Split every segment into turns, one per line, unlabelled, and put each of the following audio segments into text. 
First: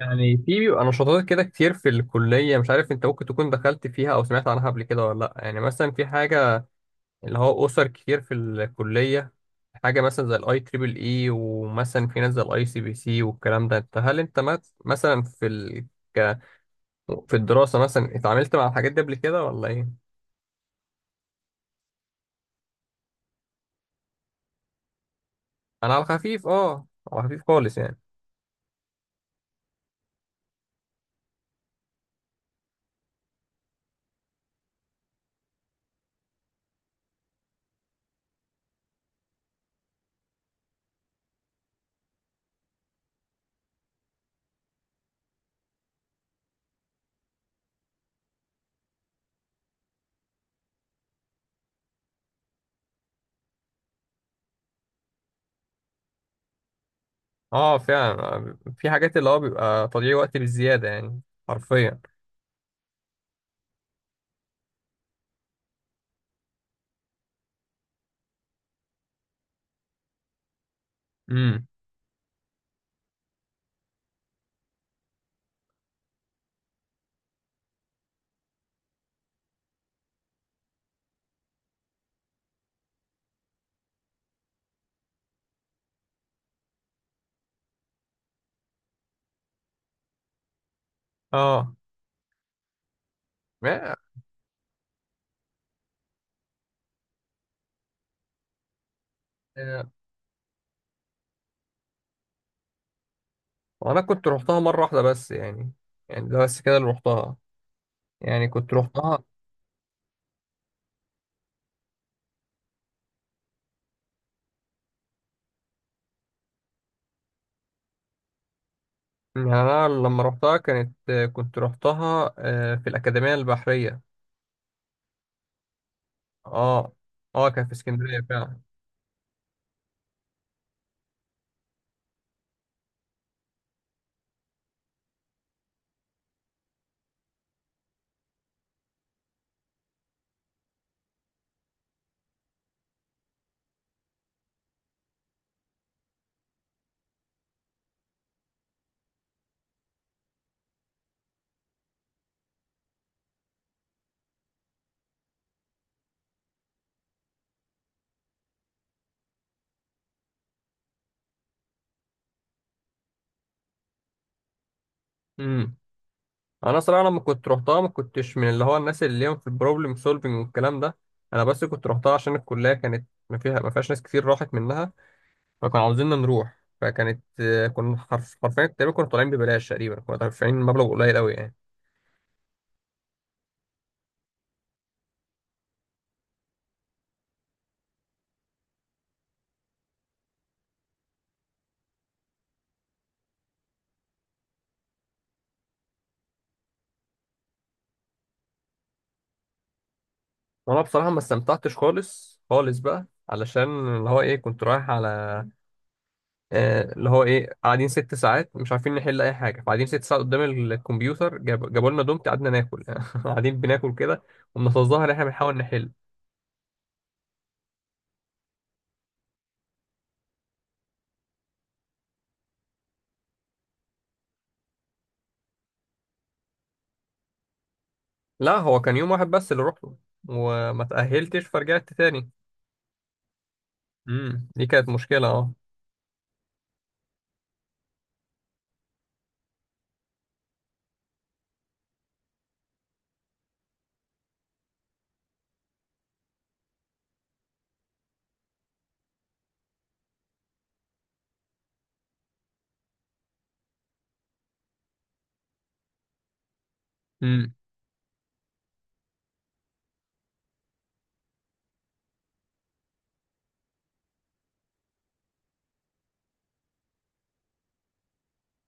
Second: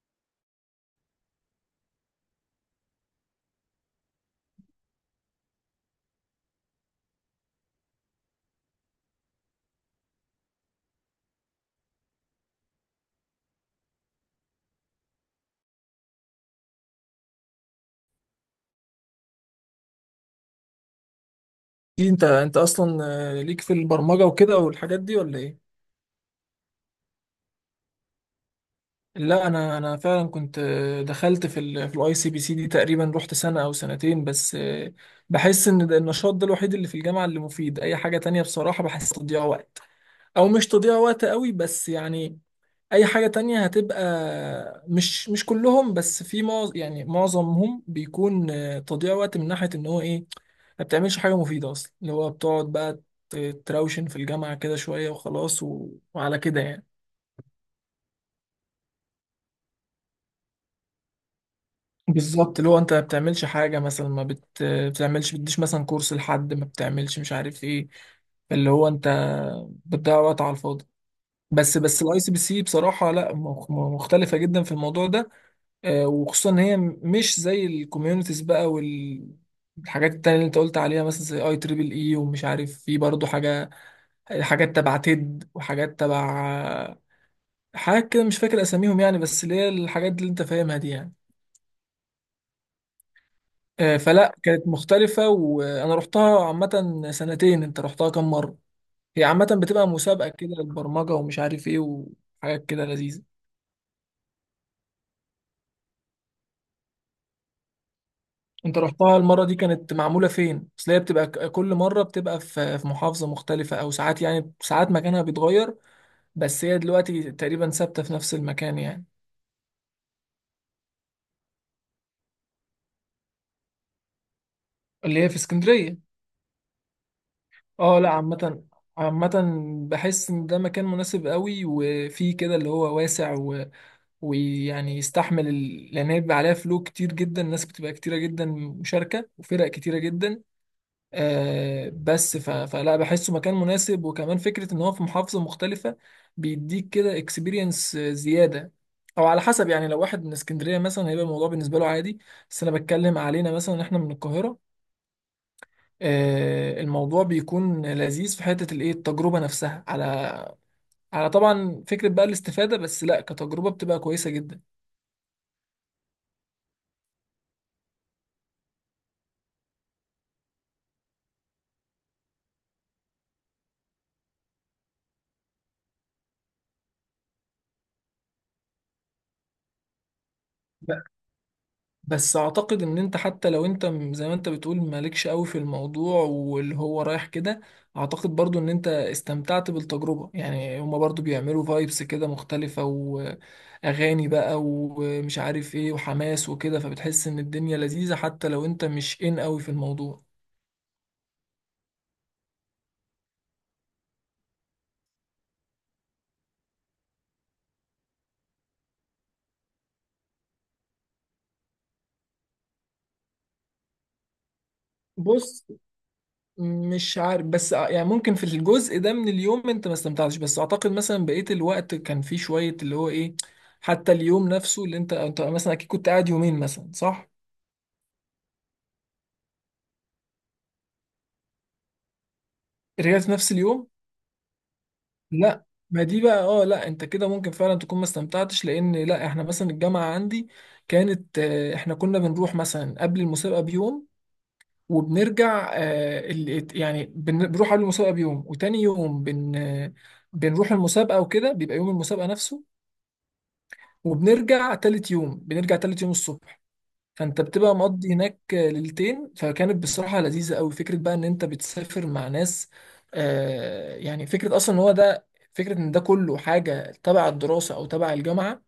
يعني في بيبقى نشاطات كده كتير في الكلية، مش عارف انت ممكن تكون دخلت فيها او سمعت عنها قبل كده ولا لا. يعني مثلا في حاجة اللي هو اسر كتير في الكلية، حاجة مثلا زي الـIEEE، ومثلا في ناس زي الـICPC والكلام ده. انت هل انت مت- مثلا في ال... ك... في الدراسة مثلا اتعاملت مع الحاجات دي قبل كده ولا ايه؟
إيه، انت اصلا ليك في البرمجه وكده والحاجات دي ولا ايه؟
انا على خفيف، اه، على خفيف خالص يعني.
لا، انا فعلا كنت دخلت في الاي سي بي سي دي، تقريبا رحت سنه او سنتين. بس بحس ان ده النشاط ده الوحيد اللي في الجامعه اللي مفيد، اي حاجه تانية بصراحه بحس تضييع وقت، او مش تضييع وقت قوي بس يعني اي حاجة تانية هتبقى مش كلهم، بس في يعني معظمهم بيكون تضييع وقت من ناحية ان هو ايه، ما بتعملش حاجة مفيدة اصلا، اللي هو بتقعد بقى تراوشن في الجامعة كده شوية وخلاص و... وعلى كده يعني.
اه فعلا، في حاجات اللي هو بيبقى تضييع وقت بالزيادة يعني. حرفيا.
بالظبط، اللي هو انت ما بتعملش حاجة، مثلا ما بتعملش، بتديش مثلا كورس، لحد ما بتعملش مش عارف ايه، اللي هو انت بتضيع وقت على الفاضي.
امم.
بس الاي سي بي سي بصراحة لا مختلفة جدا في الموضوع ده، وخصوصا ان هي مش زي الكوميونيتيز بقى والحاجات التانية اللي انت قلت عليها، مثلا زي اي تريبل اي، ومش عارف في برضه حاجة، حاجات تبع تيد وحاجات تبع آه، حاجات كده مش فاكر اساميهم يعني، بس اللي هي الحاجات اللي انت فاهمها دي يعني.
اه.
فلا كانت مختلفة، وانا رحتها عامة سنتين. انت رحتها كام مرة؟ هي عامة بتبقى مسابقة كده للبرمجة، ومش عارف ايه، وحاجات كده لذيذة.
وانا كنت روحتها مره واحده بس يعني ده بس كده اللي روحتها. يعني كنت
انت رحتها
روحتها.
المرة دي كانت معمولة فين؟ اصل هي بتبقى كل مرة بتبقى في محافظة مختلفة، او ساعات يعني ساعات مكانها بيتغير، بس هي دلوقتي تقريبا ثابتة في نفس المكان يعني.
يعني انا لما روحتها كانت كنت روحتها في الاكاديميه البحريه.
اللي هي في اسكندرية.
اه. اه، كان في
اه، لا
اسكندريه فعلا.
عامة، عامة بحس ان ده مكان مناسب قوي، وفيه كده اللي هو واسع ويعني يستحمل لان هي بيبقى عليها فلو كتير جدا، ناس بتبقى كتيرة جدا، مشاركة، وفرق كتيرة جدا. بس فلا بحسه مكان مناسب، وكمان فكرة ان هو في محافظة مختلفة بيديك كده اكسبيرينس زيادة. او على حسب يعني، لو واحد من اسكندرية مثلا هيبقى الموضوع بالنسبة له عادي، بس انا بتكلم علينا مثلا احنا من القاهرة، الموضوع بيكون لذيذ في حتة الايه التجربة نفسها، على طبعا فكرة بقى الاستفادة، بس لا كتجربة بتبقى كويسة جدا.
امم. انا صراحه لما كنت روحتها ما كنتش من اللي هو الناس اللي ليهم في البروبلم سولفنج والكلام ده. انا بس كنت روحتها عشان الكليه كانت ما فيهاش ناس كتير راحت منها، فكانوا عاوزيننا نروح. فكانت، كنا حرفيا تقريبا كنا طالعين ببلاش، تقريبا كنا دافعين مبلغ قليل قوي يعني.
بس اعتقد ان انت حتى لو انت زي ما انت بتقول مالكش قوي في الموضوع واللي هو رايح كده، اعتقد برضو ان انت استمتعت بالتجربة. يعني هما برضو بيعملوا فايبس كده مختلفة، واغاني بقى ومش عارف ايه وحماس وكده، فبتحس ان الدنيا لذيذة حتى لو انت مش ان قوي في الموضوع.
وانا بصراحه ما استمتعتش خالص خالص بقى، علشان اللي هو ايه كنت رايح على، اللي هو ايه قاعدين 6 ساعات مش عارفين نحل اي حاجه. فقاعدين 6 ساعات قدام الكمبيوتر، جابوا لنا دومت، قعدنا ناكل قاعدين بناكل كده وبنتظاهر ان احنا بنحاول
بص،
نحل.
مش عارف، بس يعني ممكن في الجزء ده من اليوم انت ما استمتعتش، بس اعتقد مثلا بقية الوقت كان فيه شوية اللي هو ايه، حتى اليوم نفسه اللي انت مثلا اكيد كنت قاعد يومين مثلا، صح؟
لا، هو كان يوم واحد بس اللي روحته، وما تاهلتش فرجعت تاني.
رجعت في نفس اليوم؟
امم، دي كانت مشكله اه.
لا، ما دي بقى، اه، لا انت كده ممكن فعلا تكون ما استمتعتش، لان لا احنا مثلا الجامعة عندي كانت احنا كنا بنروح مثلا قبل المسابقة بيوم، وبنرجع يعني بنروح قبل المسابقة بيوم، وتاني يوم بن آه، بنروح المسابقة وكده، بيبقى يوم المسابقة نفسه، وبنرجع تالت يوم، بنرجع تالت يوم الصبح. فانت
امم.
بتبقى مقضي هناك ليلتين، فكانت بصراحة لذيذة قوي فكرة بقى ان انت بتسافر مع ناس. يعني فكرة اصلا ان هو ده، فكرة ان ده كله حاجة تبع الدراسة او تبع الجامعة،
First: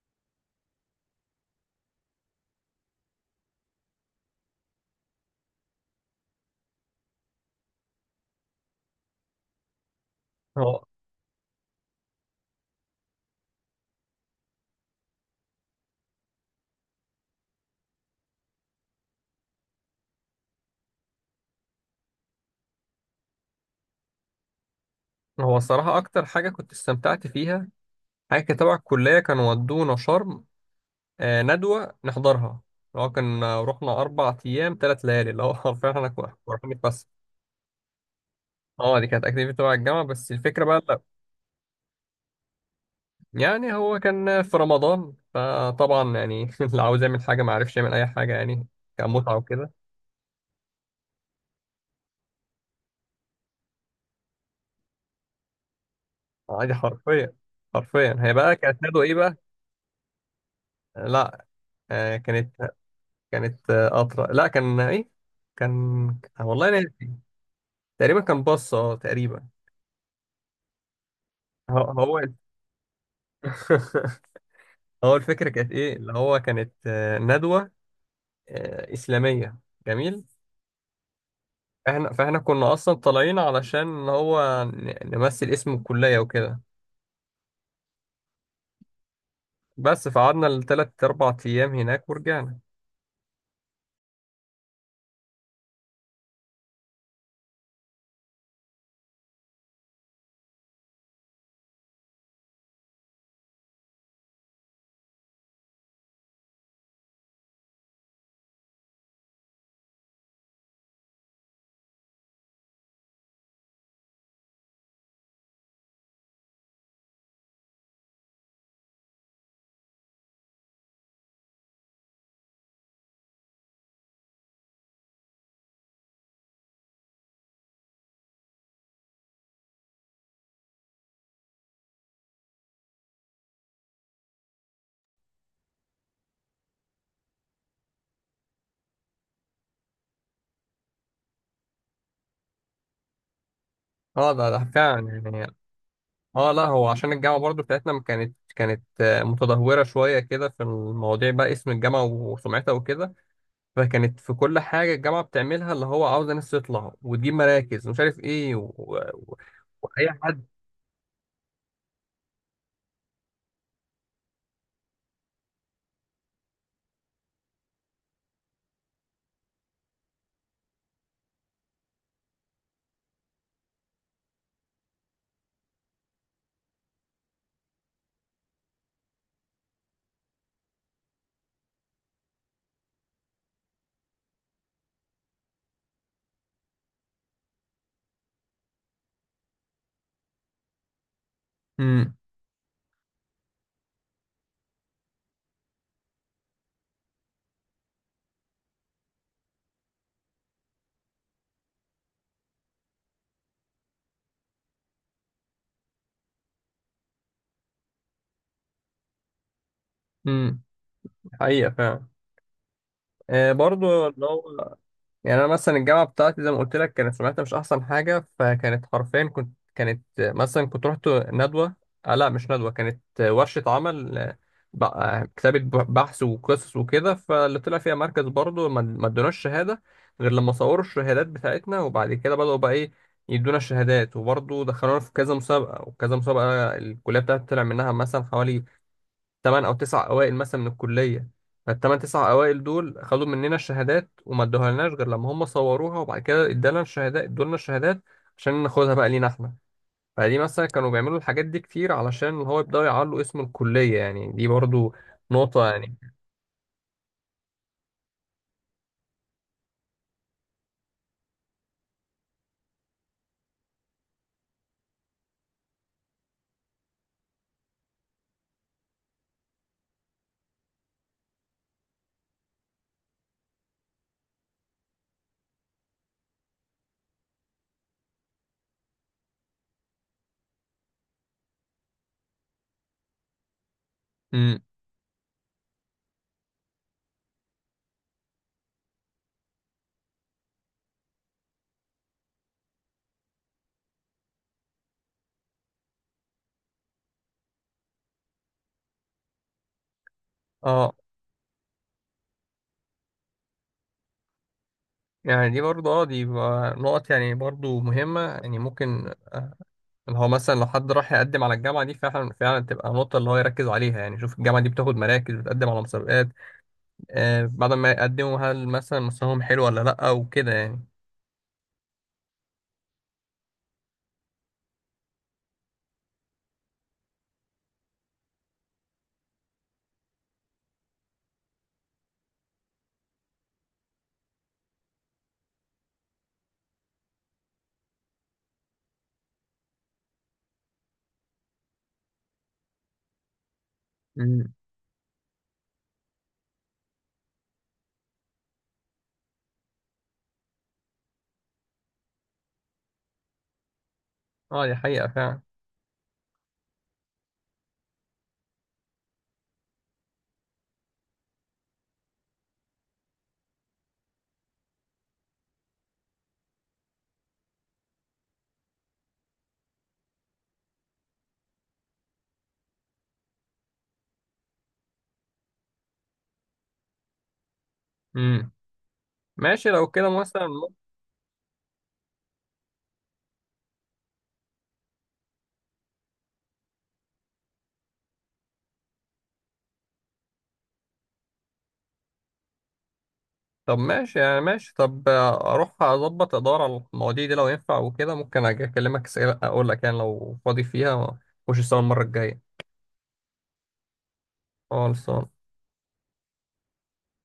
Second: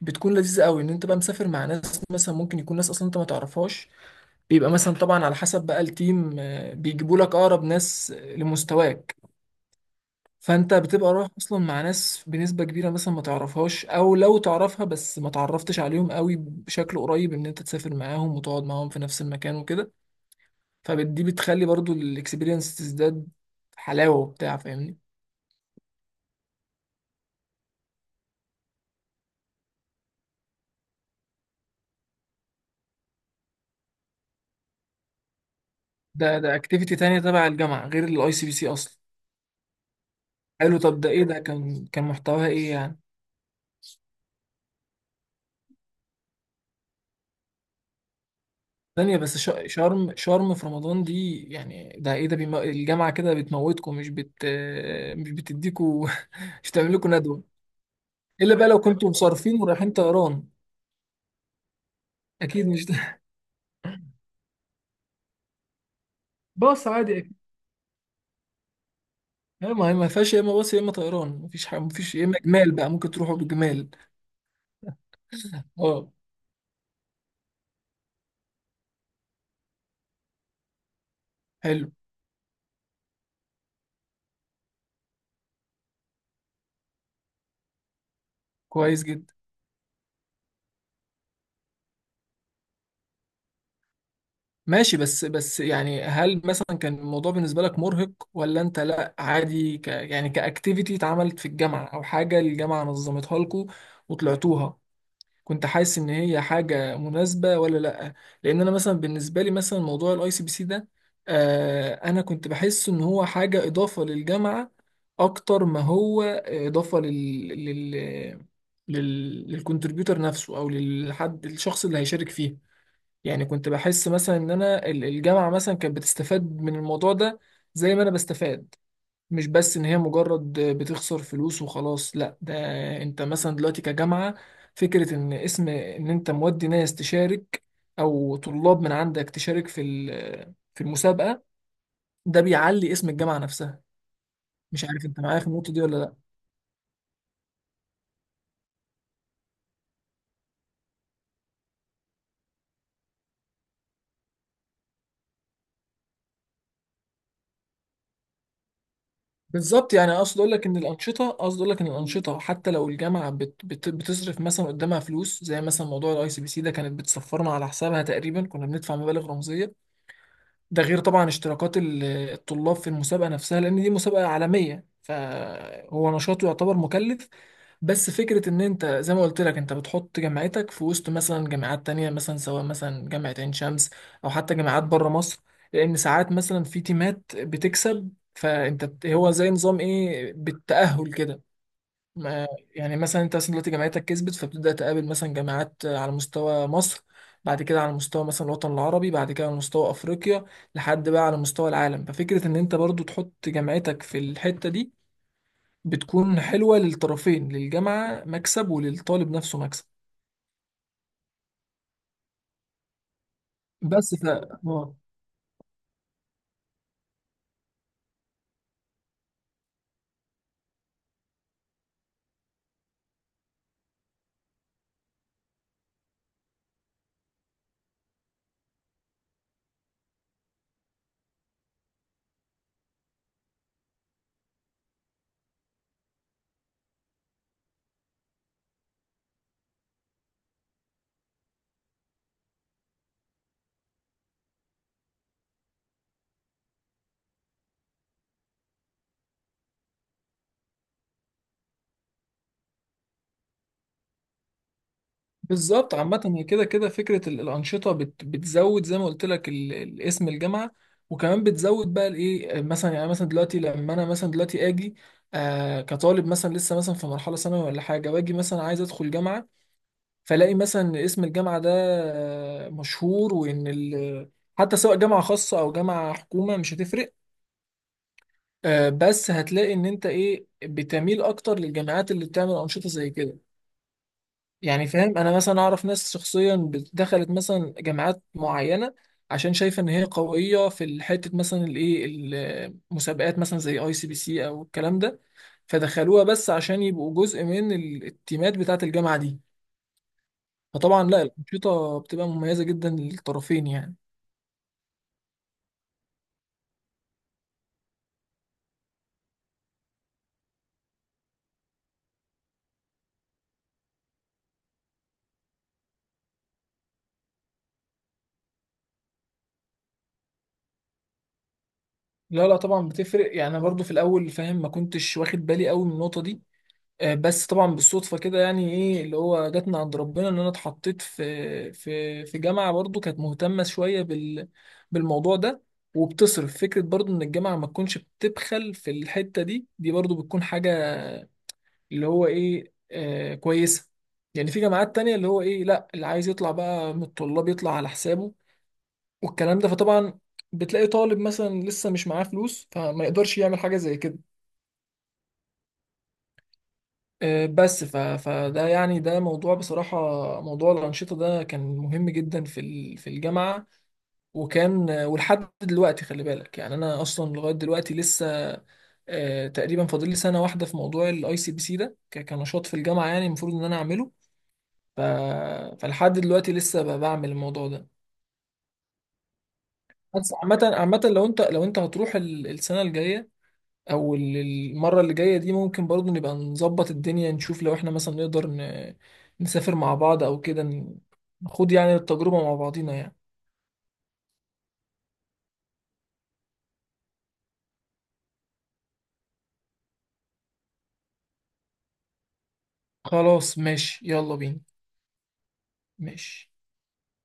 بتكون لذيذة قوي، ان انت بقى مسافر مع ناس، مثلا ممكن يكون ناس اصلا انت ما تعرفهاش. بيبقى مثلا طبعا على حسب بقى التيم، بيجيبوا لك اقرب ناس لمستواك. فانت
هو
بتبقى رايح اصلا مع ناس بنسبه كبيره مثلا ما تعرفهاش، او لو تعرفها بس ما تعرفتش عليهم قوي بشكل قريب، ان انت تسافر معاهم وتقعد معاهم في نفس المكان وكده. فدي بتخلي برضو الاكسبيرينس تزداد حلاوه وبتاع، فاهمني؟
هو الصراحه اكتر حاجه كنت استمتعت فيها، حاجه تبع الكليه، كانوا ودونا شرم. ندوة نحضرها اللي هو كان، رحنا 4 أيام 3 ليالي، اللي هو حرفيا احنا كنا
ده
رايحين
اكتيفيتي
نتفسح.
تانية تبع الجامعه غير الاي سي بي سي
اه،
اصلا؟
دي كانت اكتيفيتي تبع الجامعة، بس الفكرة
حلو،
بقى لا.
طب ده ايه، ده كان محتواها ايه يعني؟
يعني هو كان في رمضان، فطبعا يعني اللي عاوز يعمل حاجة ما عرفش يعمل أي حاجة يعني، كان
ثانية
متعة
بس،
وكده.
شرم شرم في رمضان دي يعني، ده ايه ده الجامعة كده بتموتكم، مش بتديكوا مش
عادي
بتعمل لكم
حرفيا.
ندوة؟
حرفيا هي
الا
بقى
بقى
كانت
لو
ندوة
كنتوا
ايه بقى؟
مصرفين ورايحين طيران.
لا. آه
اكيد
كانت
مش ده.
كانت قطرة، لا. كان ايه؟ كان، والله
باص
ناسي.
عادي أكيد.
تقريبا كان باص، اه، تقريبا.
لا، ما هي ما فيهاش يا اما باص يا اما طيران، مفيش
هو
حاجه مفيش،
هو
يا اما جمال بقى ممكن تروحوا بجمال.
هو الفكرة كانت ايه،
اه،
اللي هو كانت ندوة إسلامية. جميل.
حلو،
فاحنا كنا أصلا طالعين علشان إن هو نمثل اسم الكلية وكده،
كويس جدا.
بس فقعدنا التلات أربع أيام هناك ورجعنا.
ماشي، بس يعني هل مثلا كان الموضوع بالنسبه لك مرهق، ولا انت لا عادي، يعني كاكتيفيتي اتعملت في الجامعه او حاجه الجامعه نظمتها لكم وطلعتوها، كنت حاسس ان هي حاجه مناسبه ولا لا؟ لان انا مثلا بالنسبه لي، مثلا موضوع الاي سي بي سي ده، انا كنت بحس ان هو حاجه اضافه للجامعه، اكتر ما هو اضافه لل لل لل للكمبيوتر نفسه، او للحد الشخص اللي هيشارك فيه. يعني كنت بحس مثلا ان انا الجامعه مثلا كانت بتستفاد من الموضوع ده، زي ما انا بستفاد، مش بس ان هي مجرد بتخسر فلوس وخلاص. لا، ده انت مثلا دلوقتي كجامعة، فكرة ان اسم، ان انت مودي ناس تشارك، او طلاب من عندك تشارك في المسابقة، ده بيعلي اسم الجامعة نفسها.
اه، ده
مش عارف انت
فعلا
معايا في
يعني.
النقطة دي ولا لا؟
اه لا، هو عشان الجامعة برضو بتاعتنا ما كانت متدهورة شوية كده في المواضيع بقى، اسم الجامعة وسمعتها وكده. فكانت في كل حاجة الجامعة بتعملها اللي هو عاوزة ناس تطلع وتجيب مراكز ومش عارف ايه،
بالظبط،
وأي
يعني
حد.
اقصد اقول لك ان الأنشطة حتى لو الجامعة بت بت بتصرف مثلا قدامها فلوس، زي مثلا موضوع الاي سي بي سي ده، كانت بتسفرنا على حسابها، تقريبا كنا بندفع مبالغ رمزية. ده غير طبعا اشتراكات الطلاب في المسابقة نفسها، لأن دي مسابقة عالمية فهو نشاطه يعتبر مكلف. بس فكرة إن أنت، زي ما قلت لك، أنت بتحط جامعتك في وسط مثلا جامعات تانية، مثلا سواء مثلا جامعة عين شمس، أو حتى جامعات بره مصر، لأن ساعات مثلا في تيمات بتكسب. فأنت هو زي نظام إيه بالتأهل كده
امم.
ما. يعني مثلا انت مثلا دلوقتي جامعتك كسبت، فبتبدأ تقابل مثلا جامعات على مستوى مصر، بعد كده على مستوى مثلا الوطن العربي، بعد كده على مستوى افريقيا، لحد بقى على مستوى العالم. ففكرة ان انت برضو تحط جامعتك في الحتة دي بتكون حلوة للطرفين، للجامعة مكسب وللطالب نفسه مكسب.
امم حقيقة فعلا، برضو
بس
اللي هو. يعني انا مثلا الجامعه بتاعتي زي ما قلت لك كانت سمعتها مش احسن حاجه، فكانت حرفيا كنت كانت مثلا كنت رحت ندوه. لا مش ندوه، كانت ورشه عمل، كتابه بحث وقصص وكده. فاللي طلع فيها مركز برضه ما ادوناش شهاده، غير لما صوروا الشهادات بتاعتنا، وبعد كده بداوا بقى ايه، يدونا الشهادات. وبرضه دخلونا في كذا مسابقه وكذا مسابقه. الكليه بتاعتي طلع منها مثلا حوالي 8 أو 9 اوائل مثلا من الكليه. فالتمن تسع اوائل دول خدوا مننا الشهادات وما ادوها لناش غير لما هم صوروها، وبعد كده ادالنا الشهادات ادولنا الشهادات عشان ناخدها بقى لينا احنا. فدي مثلا كانوا بيعملوا الحاجات دي كتير علشان اللي هو يبداوا يعلوا اسم الكليه يعني، دي برضو نقطه
بالظبط،
يعني.
عامة هي كده كده فكرة الأنشطة بتزود، زي ما قلت لك، اسم الجامعة، وكمان بتزود بقى الإيه، مثلا يعني مثلا دلوقتي لما أنا مثلا دلوقتي آجي كطالب، مثلا لسه مثلا في مرحلة ثانوي ولا حاجة، وآجي مثلا عايز أدخل جامعة، فلاقي مثلا إن اسم الجامعة ده مشهور، وإن حتى سواء جامعة خاصة أو جامعة حكومة مش هتفرق. بس هتلاقي إن أنت إيه بتميل أكتر للجامعات اللي بتعمل أنشطة زي كده.
امم.
يعني فاهم؟ انا مثلا اعرف ناس شخصيا دخلت مثلا جامعات معينه، عشان شايفه ان هي قويه في الحته مثلا الايه، المسابقات، مثلا زي اي سي بي سي او الكلام ده، فدخلوها بس عشان يبقوا جزء من التيمات بتاعه الجامعه دي.
اه.
فطبعا لا، الانشطه بتبقى مميزه جدا للطرفين يعني.
يعني دي برضو، اه، دي بقى نقط يعني برضو مهمه يعني ممكن اللي هو مثلا لو حد راح يقدم على الجامعه دي، فعلا فعلا تبقى نقطه اللي هو يركز عليها يعني. شوف الجامعه دي بتاخد مراكز، بتقدم على مسابقات. بعد ما يقدموا هل مثلا مستواهم حلو ولا لأ وكده يعني.
لا، لا، طبعا بتفرق. يعني أنا برضو في الاول فاهم ما كنتش واخد بالي قوي من النقطه دي، بس طبعا بالصدفه كده، يعني ايه اللي هو جت من عند ربنا، ان انا اتحطيت في جامعه برضو كانت مهتمه شويه بالموضوع ده، وبتصرف فكره برضو ان الجامعه ما تكونش بتبخل في الحته دي، دي برضو بتكون حاجه اللي هو ايه كويسه. يعني
امم.
في جامعات تانية اللي هو ايه، لا اللي عايز يطلع بقى من الطلاب يطلع على حسابه والكلام ده. فطبعا بتلاقي طالب مثلا لسه مش معاه فلوس، فما يقدرش يعمل حاجه زي كده.
اه، دي حقيقة فعلا.
بس فده يعني، ده موضوع بصراحة، موضوع الأنشطة ده كان مهم جدا في الجامعة، وكان ولحد دلوقتي خلي بالك، يعني أنا أصلا لغاية دلوقتي لسه تقريبا فاضل لي سنة واحدة في موضوع الأي سي بي سي ده كنشاط في الجامعة، يعني المفروض إن أنا أعمله. ف... فلحد دلوقتي لسه بعمل الموضوع ده.
امم. ماشي لو كده
بس
مثلا.
عامة عامة لو أنت هتروح السنة الجاية، او المره اللي جايه دي، ممكن برضو نبقى نظبط الدنيا، نشوف لو احنا مثلا نقدر نسافر مع بعض، او كده نخوض يعني التجربه مع بعضينا يعني.
طب ماشي، يعني ماشي طب، اروح اظبط ادور على المواضيع دي لو ينفع وكده، ممكن اجي اكلمك اقول لك يعني لو فاضي فيها وش السنة المرة الجاية.
خلاص ماشي، يلا بينا.
خالص.
ماشي.